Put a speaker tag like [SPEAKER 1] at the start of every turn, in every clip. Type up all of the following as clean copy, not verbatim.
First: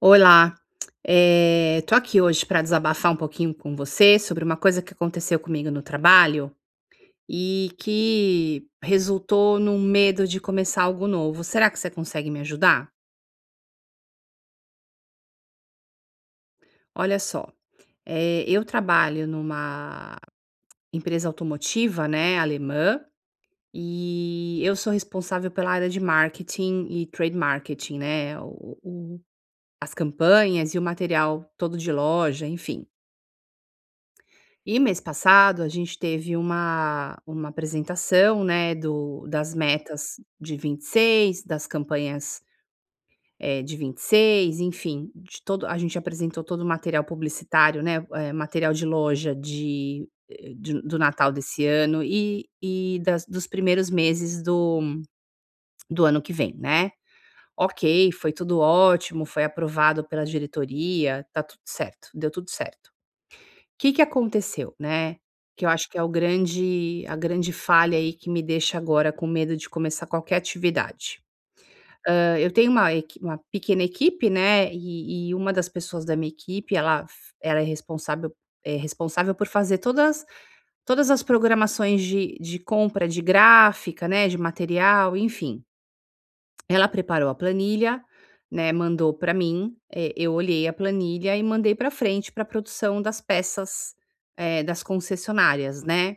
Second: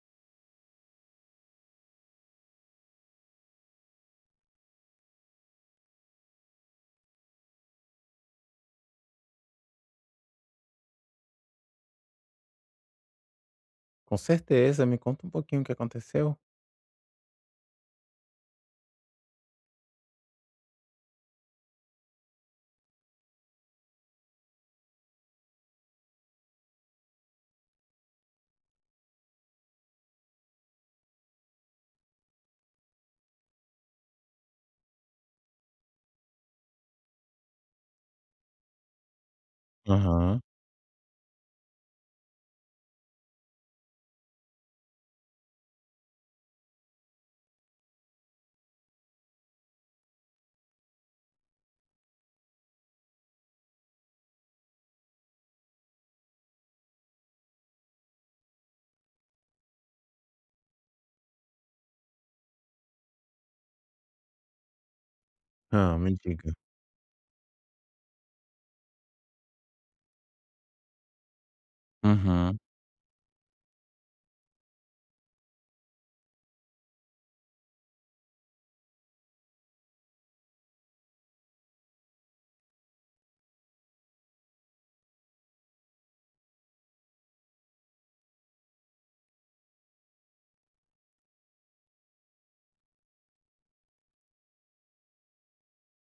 [SPEAKER 1] Olá, tô aqui hoje para desabafar um pouquinho com você sobre uma coisa que aconteceu comigo no trabalho e que resultou num medo de começar algo novo. Será que você consegue me ajudar?
[SPEAKER 2] Com certeza, me conta um pouquinho o que aconteceu.
[SPEAKER 1] Olha só, eu trabalho numa empresa automotiva, né, alemã, e eu sou responsável pela área de marketing e trade marketing, né, as campanhas e o material todo de loja, enfim. E mês passado a gente teve uma apresentação, né, do das metas
[SPEAKER 2] Aham.
[SPEAKER 1] de 26 das campanhas, de 26, enfim, de todo a gente apresentou todo o material publicitário, né, material de loja de do Natal desse ano e das dos primeiros meses do ano que vem, né. Ok, foi tudo ótimo, foi aprovado pela diretoria, tá tudo certo, deu tudo certo. Que aconteceu, né, que eu acho
[SPEAKER 2] Hã,
[SPEAKER 1] que é o
[SPEAKER 2] me diga.
[SPEAKER 1] grande a grande falha aí que me deixa agora com medo de começar qualquer atividade. Eu
[SPEAKER 2] Uhum.
[SPEAKER 1] tenho uma pequena equipe, né, e uma das pessoas da minha equipe ela é responsável por fazer todas as programações de compra de gráfica, né, de material, enfim. Ela preparou a planilha, né, mandou para mim, eu olhei a planilha e mandei para frente para a produção das peças, das concessionárias, né,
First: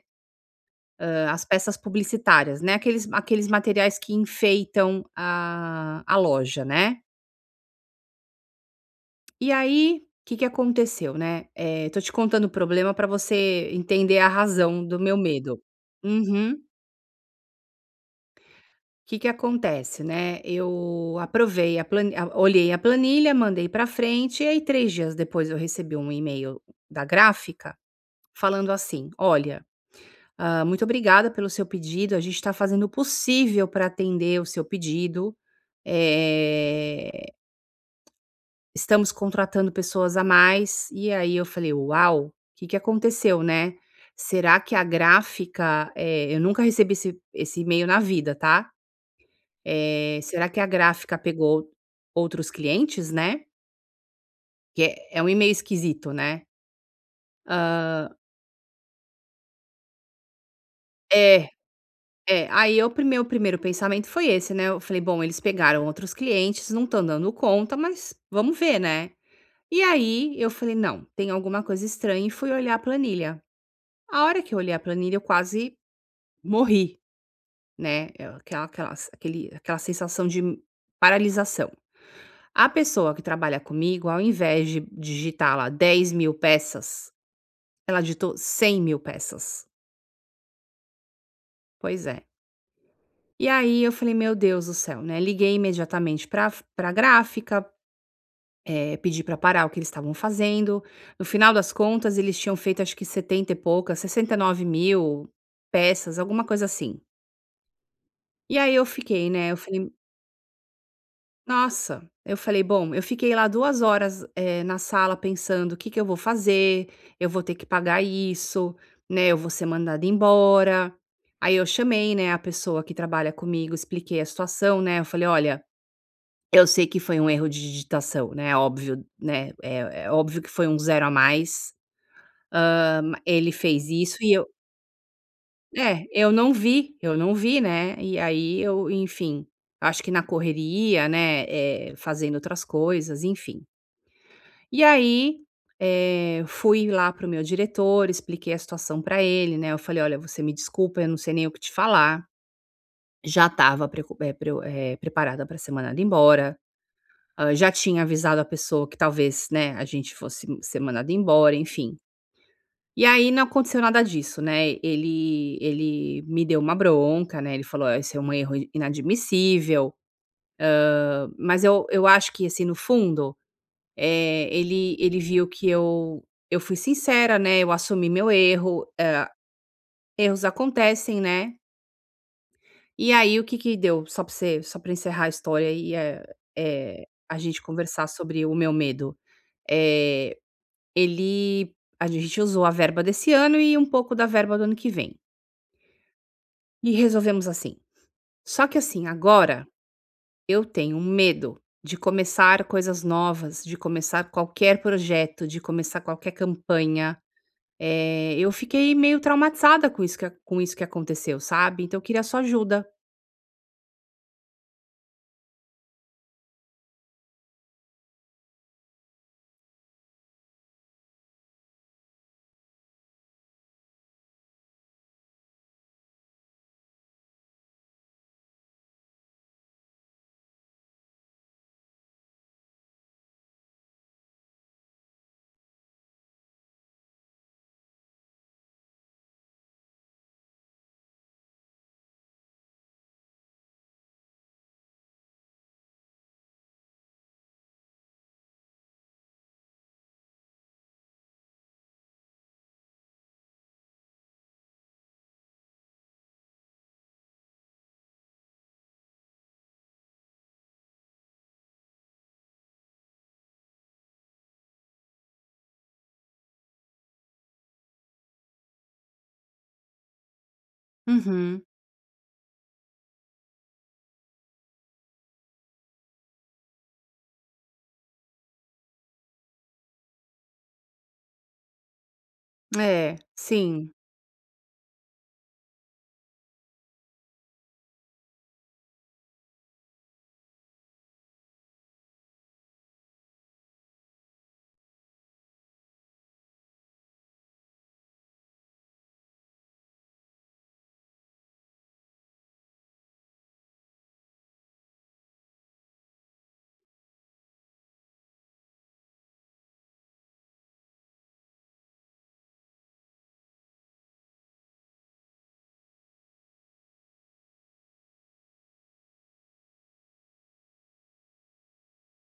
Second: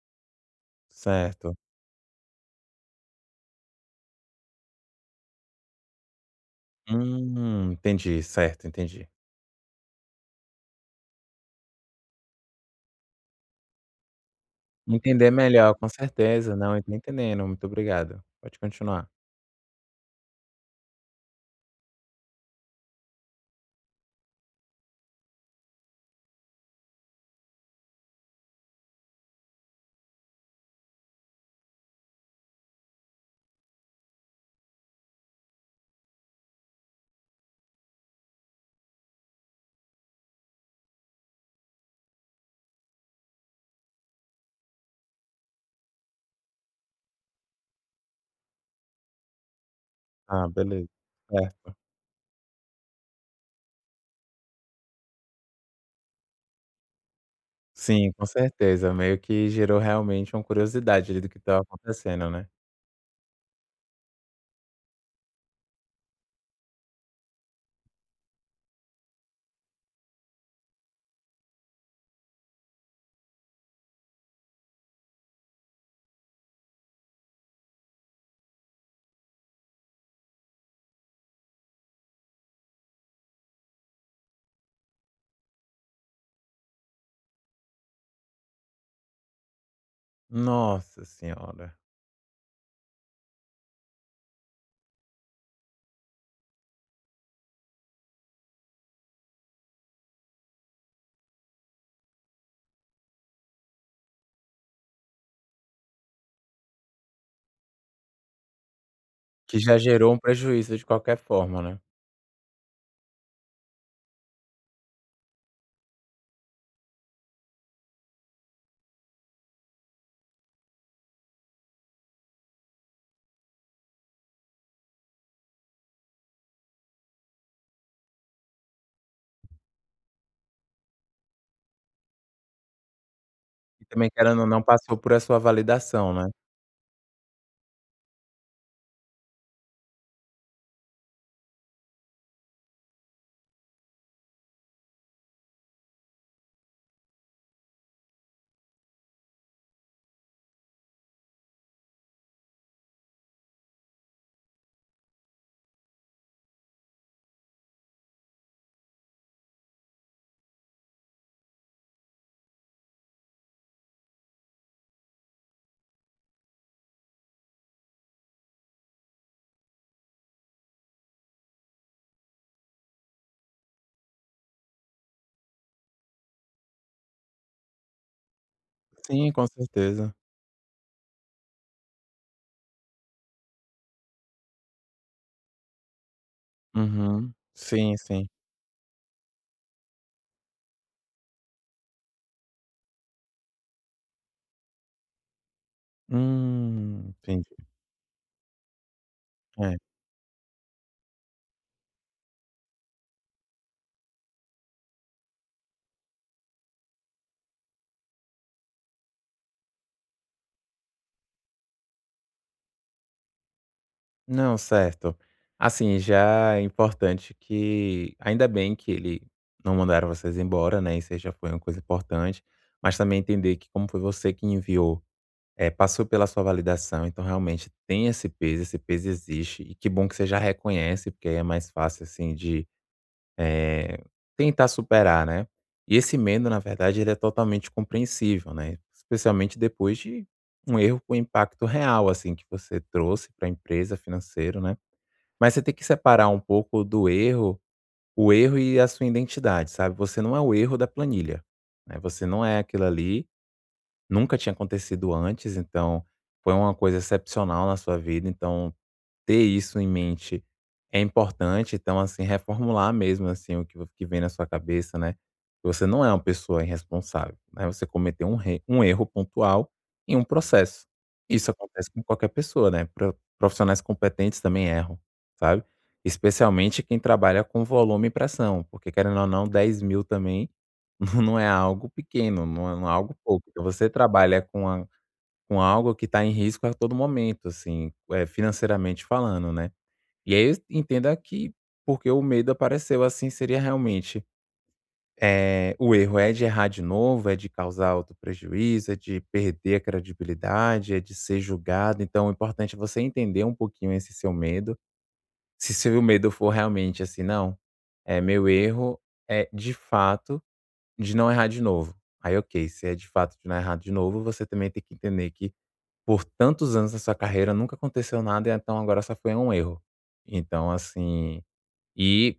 [SPEAKER 1] as
[SPEAKER 2] Certo.
[SPEAKER 1] peças publicitárias, né, aqueles materiais que enfeitam a loja, né.
[SPEAKER 2] Entendi, certo, entendi.
[SPEAKER 1] E aí, o que que aconteceu, né, tô te contando o problema para você entender a razão do meu
[SPEAKER 2] Entender
[SPEAKER 1] medo.
[SPEAKER 2] melhor, com certeza.
[SPEAKER 1] Uhum.
[SPEAKER 2] Não, eu tô entendendo, muito obrigado. Pode continuar.
[SPEAKER 1] Que acontece, né, eu aprovei a olhei a planilha, mandei para frente e aí 3 dias depois eu recebi um e-mail da gráfica falando assim: "Olha, muito obrigada pelo seu pedido, a gente está fazendo o possível para atender o seu pedido, eh, estamos contratando pessoas a mais". E aí eu falei: "Uau, o que que aconteceu, né? Será que a gráfica", eu nunca recebi esse e-mail na vida, tá?
[SPEAKER 2] Ah,
[SPEAKER 1] Será que a
[SPEAKER 2] beleza.
[SPEAKER 1] gráfica pegou
[SPEAKER 2] Certo.
[SPEAKER 1] outros clientes, né, que é um e-mail esquisito, né.
[SPEAKER 2] Sim,
[SPEAKER 1] Hã,
[SPEAKER 2] com certeza, meio que gerou realmente uma curiosidade ali do que
[SPEAKER 1] é,
[SPEAKER 2] estava acontecendo, né.
[SPEAKER 1] aí eu meu primeiro pensamento foi esse, né, eu falei: "Bom, eles pegaram outros clientes, não estão dando conta, mas vamos ver, né". E aí eu falei: "Não, tem alguma coisa estranha" e fui olhar a planilha. A hora que eu olhei a planilha eu quase morri, né. Aquela sensação de paralisação. A pessoa que trabalha comigo, ao invés de digitar lá 10 mil peças, ela digitou 100 mil peças.
[SPEAKER 2] Nossa senhora,
[SPEAKER 1] Pois é. E aí eu falei: "Meu Deus do céu", né. Liguei imediatamente para pra gráfica, pedi para parar o que eles estavam fazendo. No final das contas, eles tinham feito acho que 70 e poucas, 69 mil peças, alguma coisa assim. E aí eu fiquei, né, eu
[SPEAKER 2] que já
[SPEAKER 1] falei:
[SPEAKER 2] gerou um prejuízo de qualquer forma, né.
[SPEAKER 1] "Nossa". Eu falei: "Bom, eu fiquei lá 2 horas, na sala pensando: o que que eu vou fazer? Eu vou ter que pagar isso, né, eu vou ser mandada embora". Aí eu chamei, né, a pessoa que trabalha comigo, expliquei a situação, né, eu falei: "Olha, eu sei que foi um erro de digitação, né, óbvio, né, é óbvio que foi um zero a mais, ele
[SPEAKER 2] E
[SPEAKER 1] fez
[SPEAKER 2] também
[SPEAKER 1] isso e
[SPEAKER 2] querendo
[SPEAKER 1] eu".
[SPEAKER 2] ou não passou por a sua
[SPEAKER 1] É,
[SPEAKER 2] validação, né.
[SPEAKER 1] eu não vi, né, e aí eu, enfim, acho que na correria, né, fazendo outras coisas, enfim. E aí, fui lá pro meu diretor, expliquei a situação para ele, né, eu falei: "Olha, você me desculpa, eu não sei nem o que te falar, já estava eh, preparada para ser mandada embora, já tinha avisado a pessoa que talvez, né, a gente fosse ser mandada embora", enfim. E aí não aconteceu nada disso, né, ele me deu uma bronca, né, ele falou: "Olha, isso é um erro inadmissível". Ah, mas eu acho que, assim, no fundo, ele viu que eu fui sincera, né, eu assumi meu erro,
[SPEAKER 2] Sim, com certeza.
[SPEAKER 1] erros acontecem, né. E aí o que que deu, só pra encerrar a história e
[SPEAKER 2] Uhum.
[SPEAKER 1] a gente
[SPEAKER 2] Sim,
[SPEAKER 1] conversar
[SPEAKER 2] sim.
[SPEAKER 1] sobre o meu medo. Eh, ele a gente usou a verba desse ano e um pouco da verba do ano que vem, e resolvemos
[SPEAKER 2] Entendi.
[SPEAKER 1] assim. Só que assim, agora
[SPEAKER 2] É.
[SPEAKER 1] eu tenho um medo de começar coisas novas, de começar qualquer projeto, de começar qualquer campanha. Eu fiquei meio traumatizada com isso que aconteceu, sabe. Então eu queria sua ajuda.
[SPEAKER 2] Não, certo. Assim, já é importante que ainda bem que ele não mandaram vocês embora, né, isso aí já foi uma coisa importante, mas também entender que como foi você que enviou, é passou pela sua validação, então realmente tem esse peso existe, e que bom que você já reconhece, porque aí é mais fácil, assim, de Eh, tentar superar, né. E esse medo, na verdade, ele é totalmente compreensível, né, especialmente depois de um erro com impacto real, assim, que você trouxe para a empresa, financeiro, né. Mas você tem que separar um pouco do erro o erro e a sua identidade, sabe. Você não é o erro da planilha, né, você não é aquilo ali, nunca tinha acontecido antes, então foi uma coisa excepcional na sua vida, então ter isso em mente é importante, então, assim, reformular mesmo, assim, o que vo que vem na sua cabeça, né, que você não é uma pessoa irresponsável, né, você cometeu um re um erro pontual em um processo. Isso
[SPEAKER 1] Uhum.
[SPEAKER 2] acontece com qualquer pessoa, né, pro profissionais competentes também erram, sabe, especialmente quem trabalha com volume e pressão, porque querendo ou não 10.000 também não é algo pequeno, não é
[SPEAKER 1] É,
[SPEAKER 2] algo pouco. Então você
[SPEAKER 1] sim.
[SPEAKER 2] trabalha com a com algo que está em risco a todo momento, assim, financeiramente falando, né. E aí entenda que porque o medo apareceu, assim, seria realmente, o erro é de errar de novo, é de causar outro prejuízo, é de perder a credibilidade, é de ser julgado. Então o importante é você entender um pouquinho esse seu medo. Se seu medo for realmente assim: "Não, é meu erro é de fato de não errar de novo". Aí ok, se é de fato de não errar de novo, você também tem que entender que por tantos anos da sua carreira nunca aconteceu nada e então agora só foi um erro. Então assim e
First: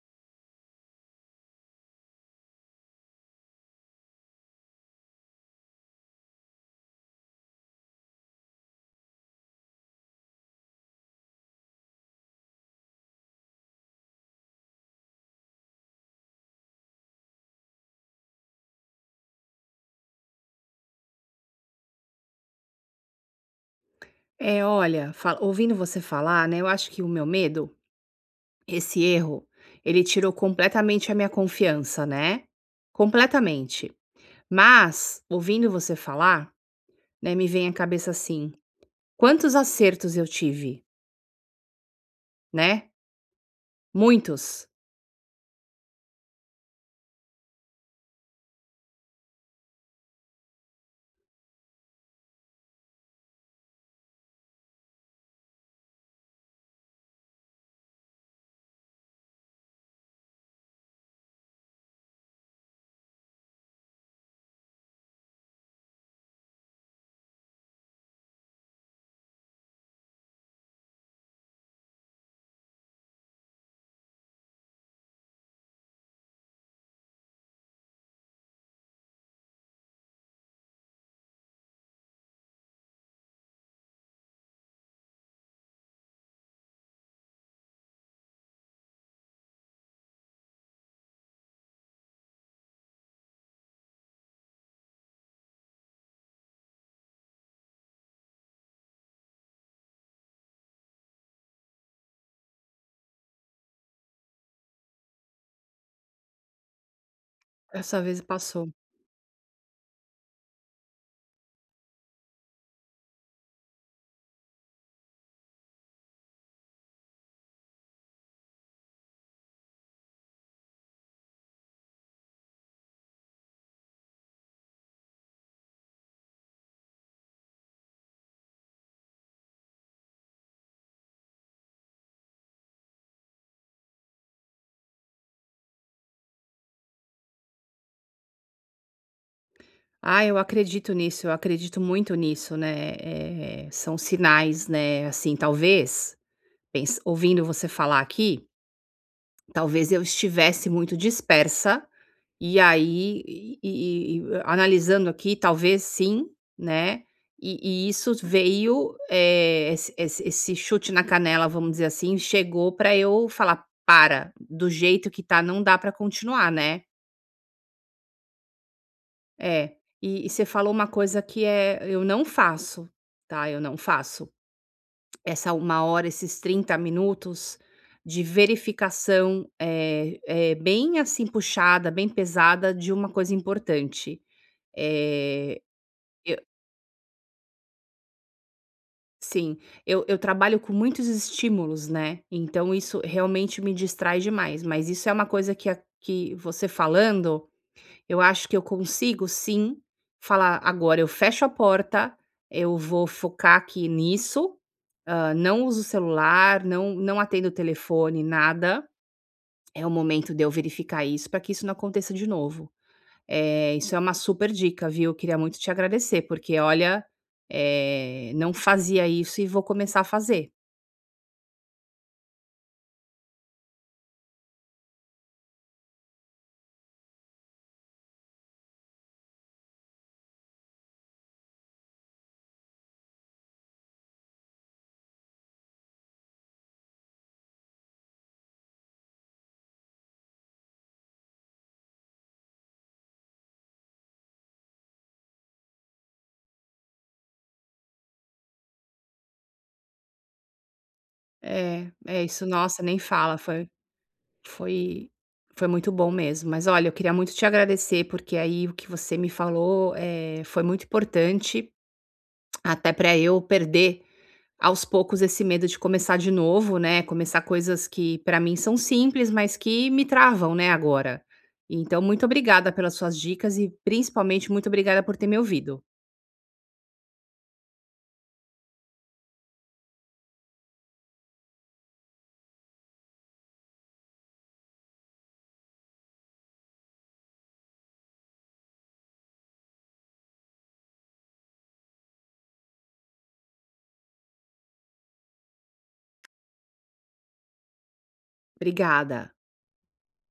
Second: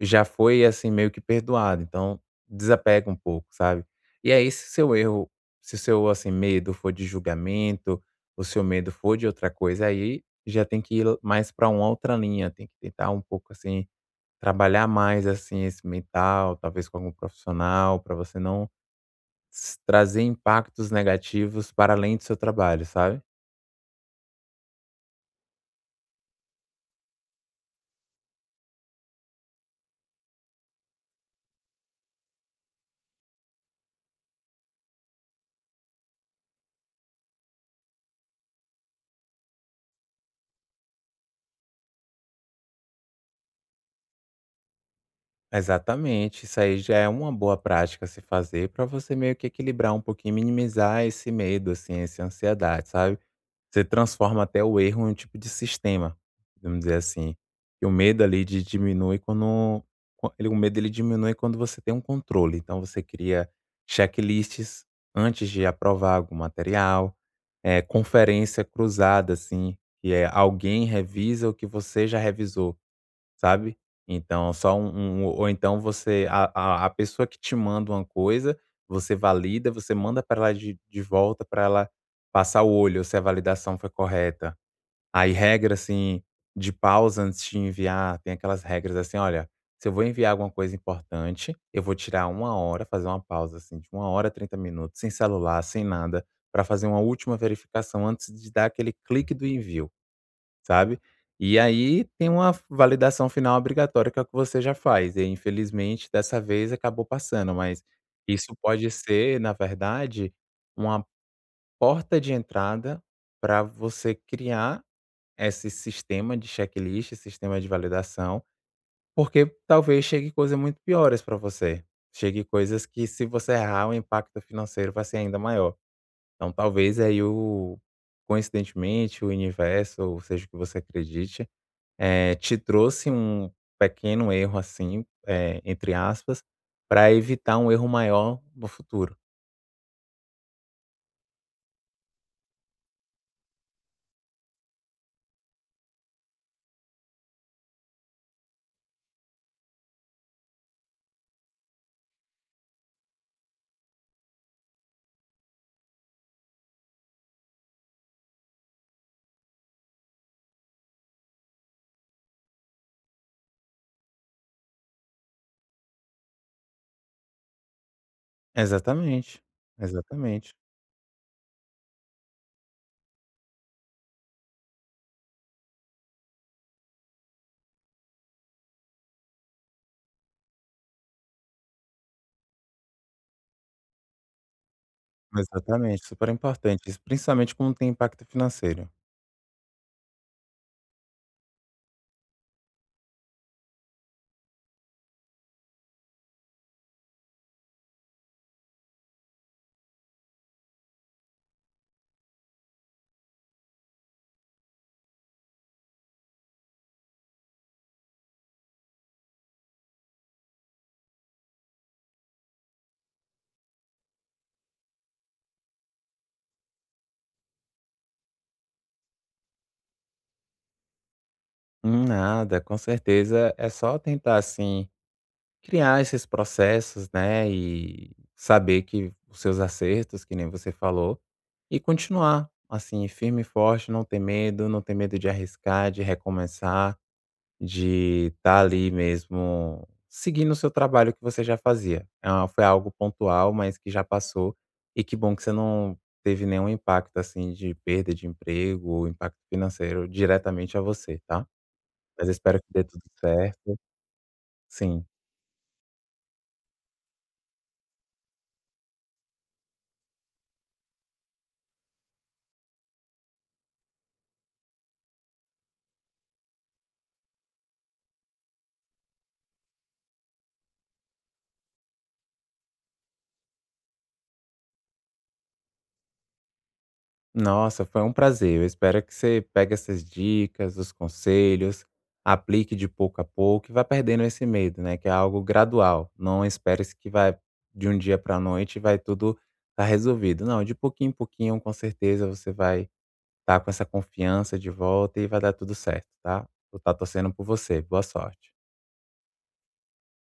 [SPEAKER 2] já foi, assim, meio que perdoado, então desapega um pouco, sabe. E aí se seu erro se o seu, assim, medo for de julgamento, o seu medo for de outra coisa, aí já tem que ir mais pra uma outra linha, tem que tentar um pouco, assim, trabalhar mais, assim, esse mental, talvez com algum profissional, pra você não s trazer impactos negativos para além do seu trabalho, sabe.
[SPEAKER 1] É, olha, fa ouvindo você falar, né, eu acho que o meu medo, esse erro, ele tirou completamente a minha confiança, né, completamente. Mas, ouvindo você falar, né, me vem à cabeça assim: quantos acertos eu tive, né, muitos.
[SPEAKER 2] Exatamente, isso aí já é uma boa prática se fazer para você meio que equilibrar um pouquinho, minimizar esse medo, assim, essa ansiedade, sabe? Você transforma até o erro em um tipo de sistema, vamos dizer assim. E o medo ali de diminui quando quan- ele- o medo ele diminui quando você tem um controle. Então você cria checklists antes de aprovar algum material, é, conferência cruzada, assim, que é alguém revisa o que você já revisou. Sabe? Então só um um ou então você a pessoa que te manda uma coisa, você valida, você manda para ela de volta para ela passar o olho se a validação foi correta. Aí regra, assim, de pausa antes de enviar, tem aquelas regras assim: "Olha, se eu vou enviar alguma coisa importante, eu vou tirar 1 hora, fazer uma pausa, assim, de 1 hora, 30 minutos, sem celular, sem nada, para fazer uma última verificação antes de dar aquele clique do envio". Sabe? E aí tem uma validação final obrigatória, que é o que você já faz, e infelizmente dessa vez acabou passando, mas
[SPEAKER 1] Essa vez
[SPEAKER 2] isso
[SPEAKER 1] passou.
[SPEAKER 2] pode ser, na verdade, uma porta de entrada para você criar esse sistema de checklist, esse sistema de validação, porque talvez chegue coisas muito piores para você. Chegue coisas que se você errar, o impacto financeiro vai ser ainda maior. Então talvez aí o coincidentemente o universo, ou seja o que você acredite, te trouxe um pequeno erro assim, entre aspas, para evitar um erro maior no futuro.
[SPEAKER 1] Ah, eu acredito nisso, eu acredito muito nisso, né, são sinais, né, assim, talvez, pens ouvindo você falar aqui. Talvez eu estivesse muito dispersa, e aí analisando aqui, talvez sim, né, e isso veio, esse chute na canela, vamos dizer assim, chegou para eu falar: "Para, do jeito que tá não dá para continuar, né".
[SPEAKER 2] Exatamente,
[SPEAKER 1] É. E e você
[SPEAKER 2] exatamente,
[SPEAKER 1] falou uma coisa que é eu não faço, tá, eu não faço. Essa uma hora, esses 30 minutos de verificação, é bem assim puxada, bem pesada de uma coisa importante. é
[SPEAKER 2] exatamente, super
[SPEAKER 1] eu
[SPEAKER 2] importante isso, principalmente quando tem impacto financeiro.
[SPEAKER 1] sim, eu trabalho com muitos estímulos, né, então isso realmente me distrai demais, mas isso é uma coisa que a que você falando. Eu acho que eu consigo sim falar: "Agora eu fecho a porta, eu vou focar aqui nisso, não uso o celular, não atendo o telefone, nada. É o momento de eu verificar isso para que isso não aconteça de novo". É, isso é uma super dica, viu. Eu queria muito te agradecer, porque olha, não fazia isso e vou começar a fazer.
[SPEAKER 2] Nada, com certeza é só tentar assim criar esses processos, né, e saber que os seus acertos, que nem você falou, e continuar assim firme e forte, não ter medo, não ter medo de arriscar, de recomeçar. De estar ali mesmo seguindo o seu trabalho que você já fazia. É uma foi algo pontual, mas que já passou, e que bom que você não teve nenhum impacto, assim, de perda de emprego ou impacto financeiro diretamente a você, tá.
[SPEAKER 1] É, é
[SPEAKER 2] Mas eu
[SPEAKER 1] isso.
[SPEAKER 2] espero que
[SPEAKER 1] Nossa,
[SPEAKER 2] dê
[SPEAKER 1] nem
[SPEAKER 2] tudo
[SPEAKER 1] fala, foi.
[SPEAKER 2] certo. Sim.
[SPEAKER 1] Foi foi muito bom mesmo, mas olha, eu queria muito te agradecer, porque aí o que você me falou, foi muito importante, até para eu perder aos poucos esse medo de começar de novo, né, começar coisas que para mim são simples, mas que me travam, né, agora. Então muito obrigada pelas suas dicas e principalmente muito obrigada por ter me ouvido.
[SPEAKER 2] Nossa, foi um prazer. Eu espero que você pegue essas dicas, os conselhos, aplique de pouco a pouco e vá perdendo esse medo, né? Que é algo gradual. Não espere que vai de um dia para a noite e vai tudo estar resolvido. Não, de pouquinho em pouquinho, com certeza você vai estar com essa confiança de volta e vai dar tudo certo, tá? Vou estar torcendo por você. Boa sorte.
[SPEAKER 1] Obrigada.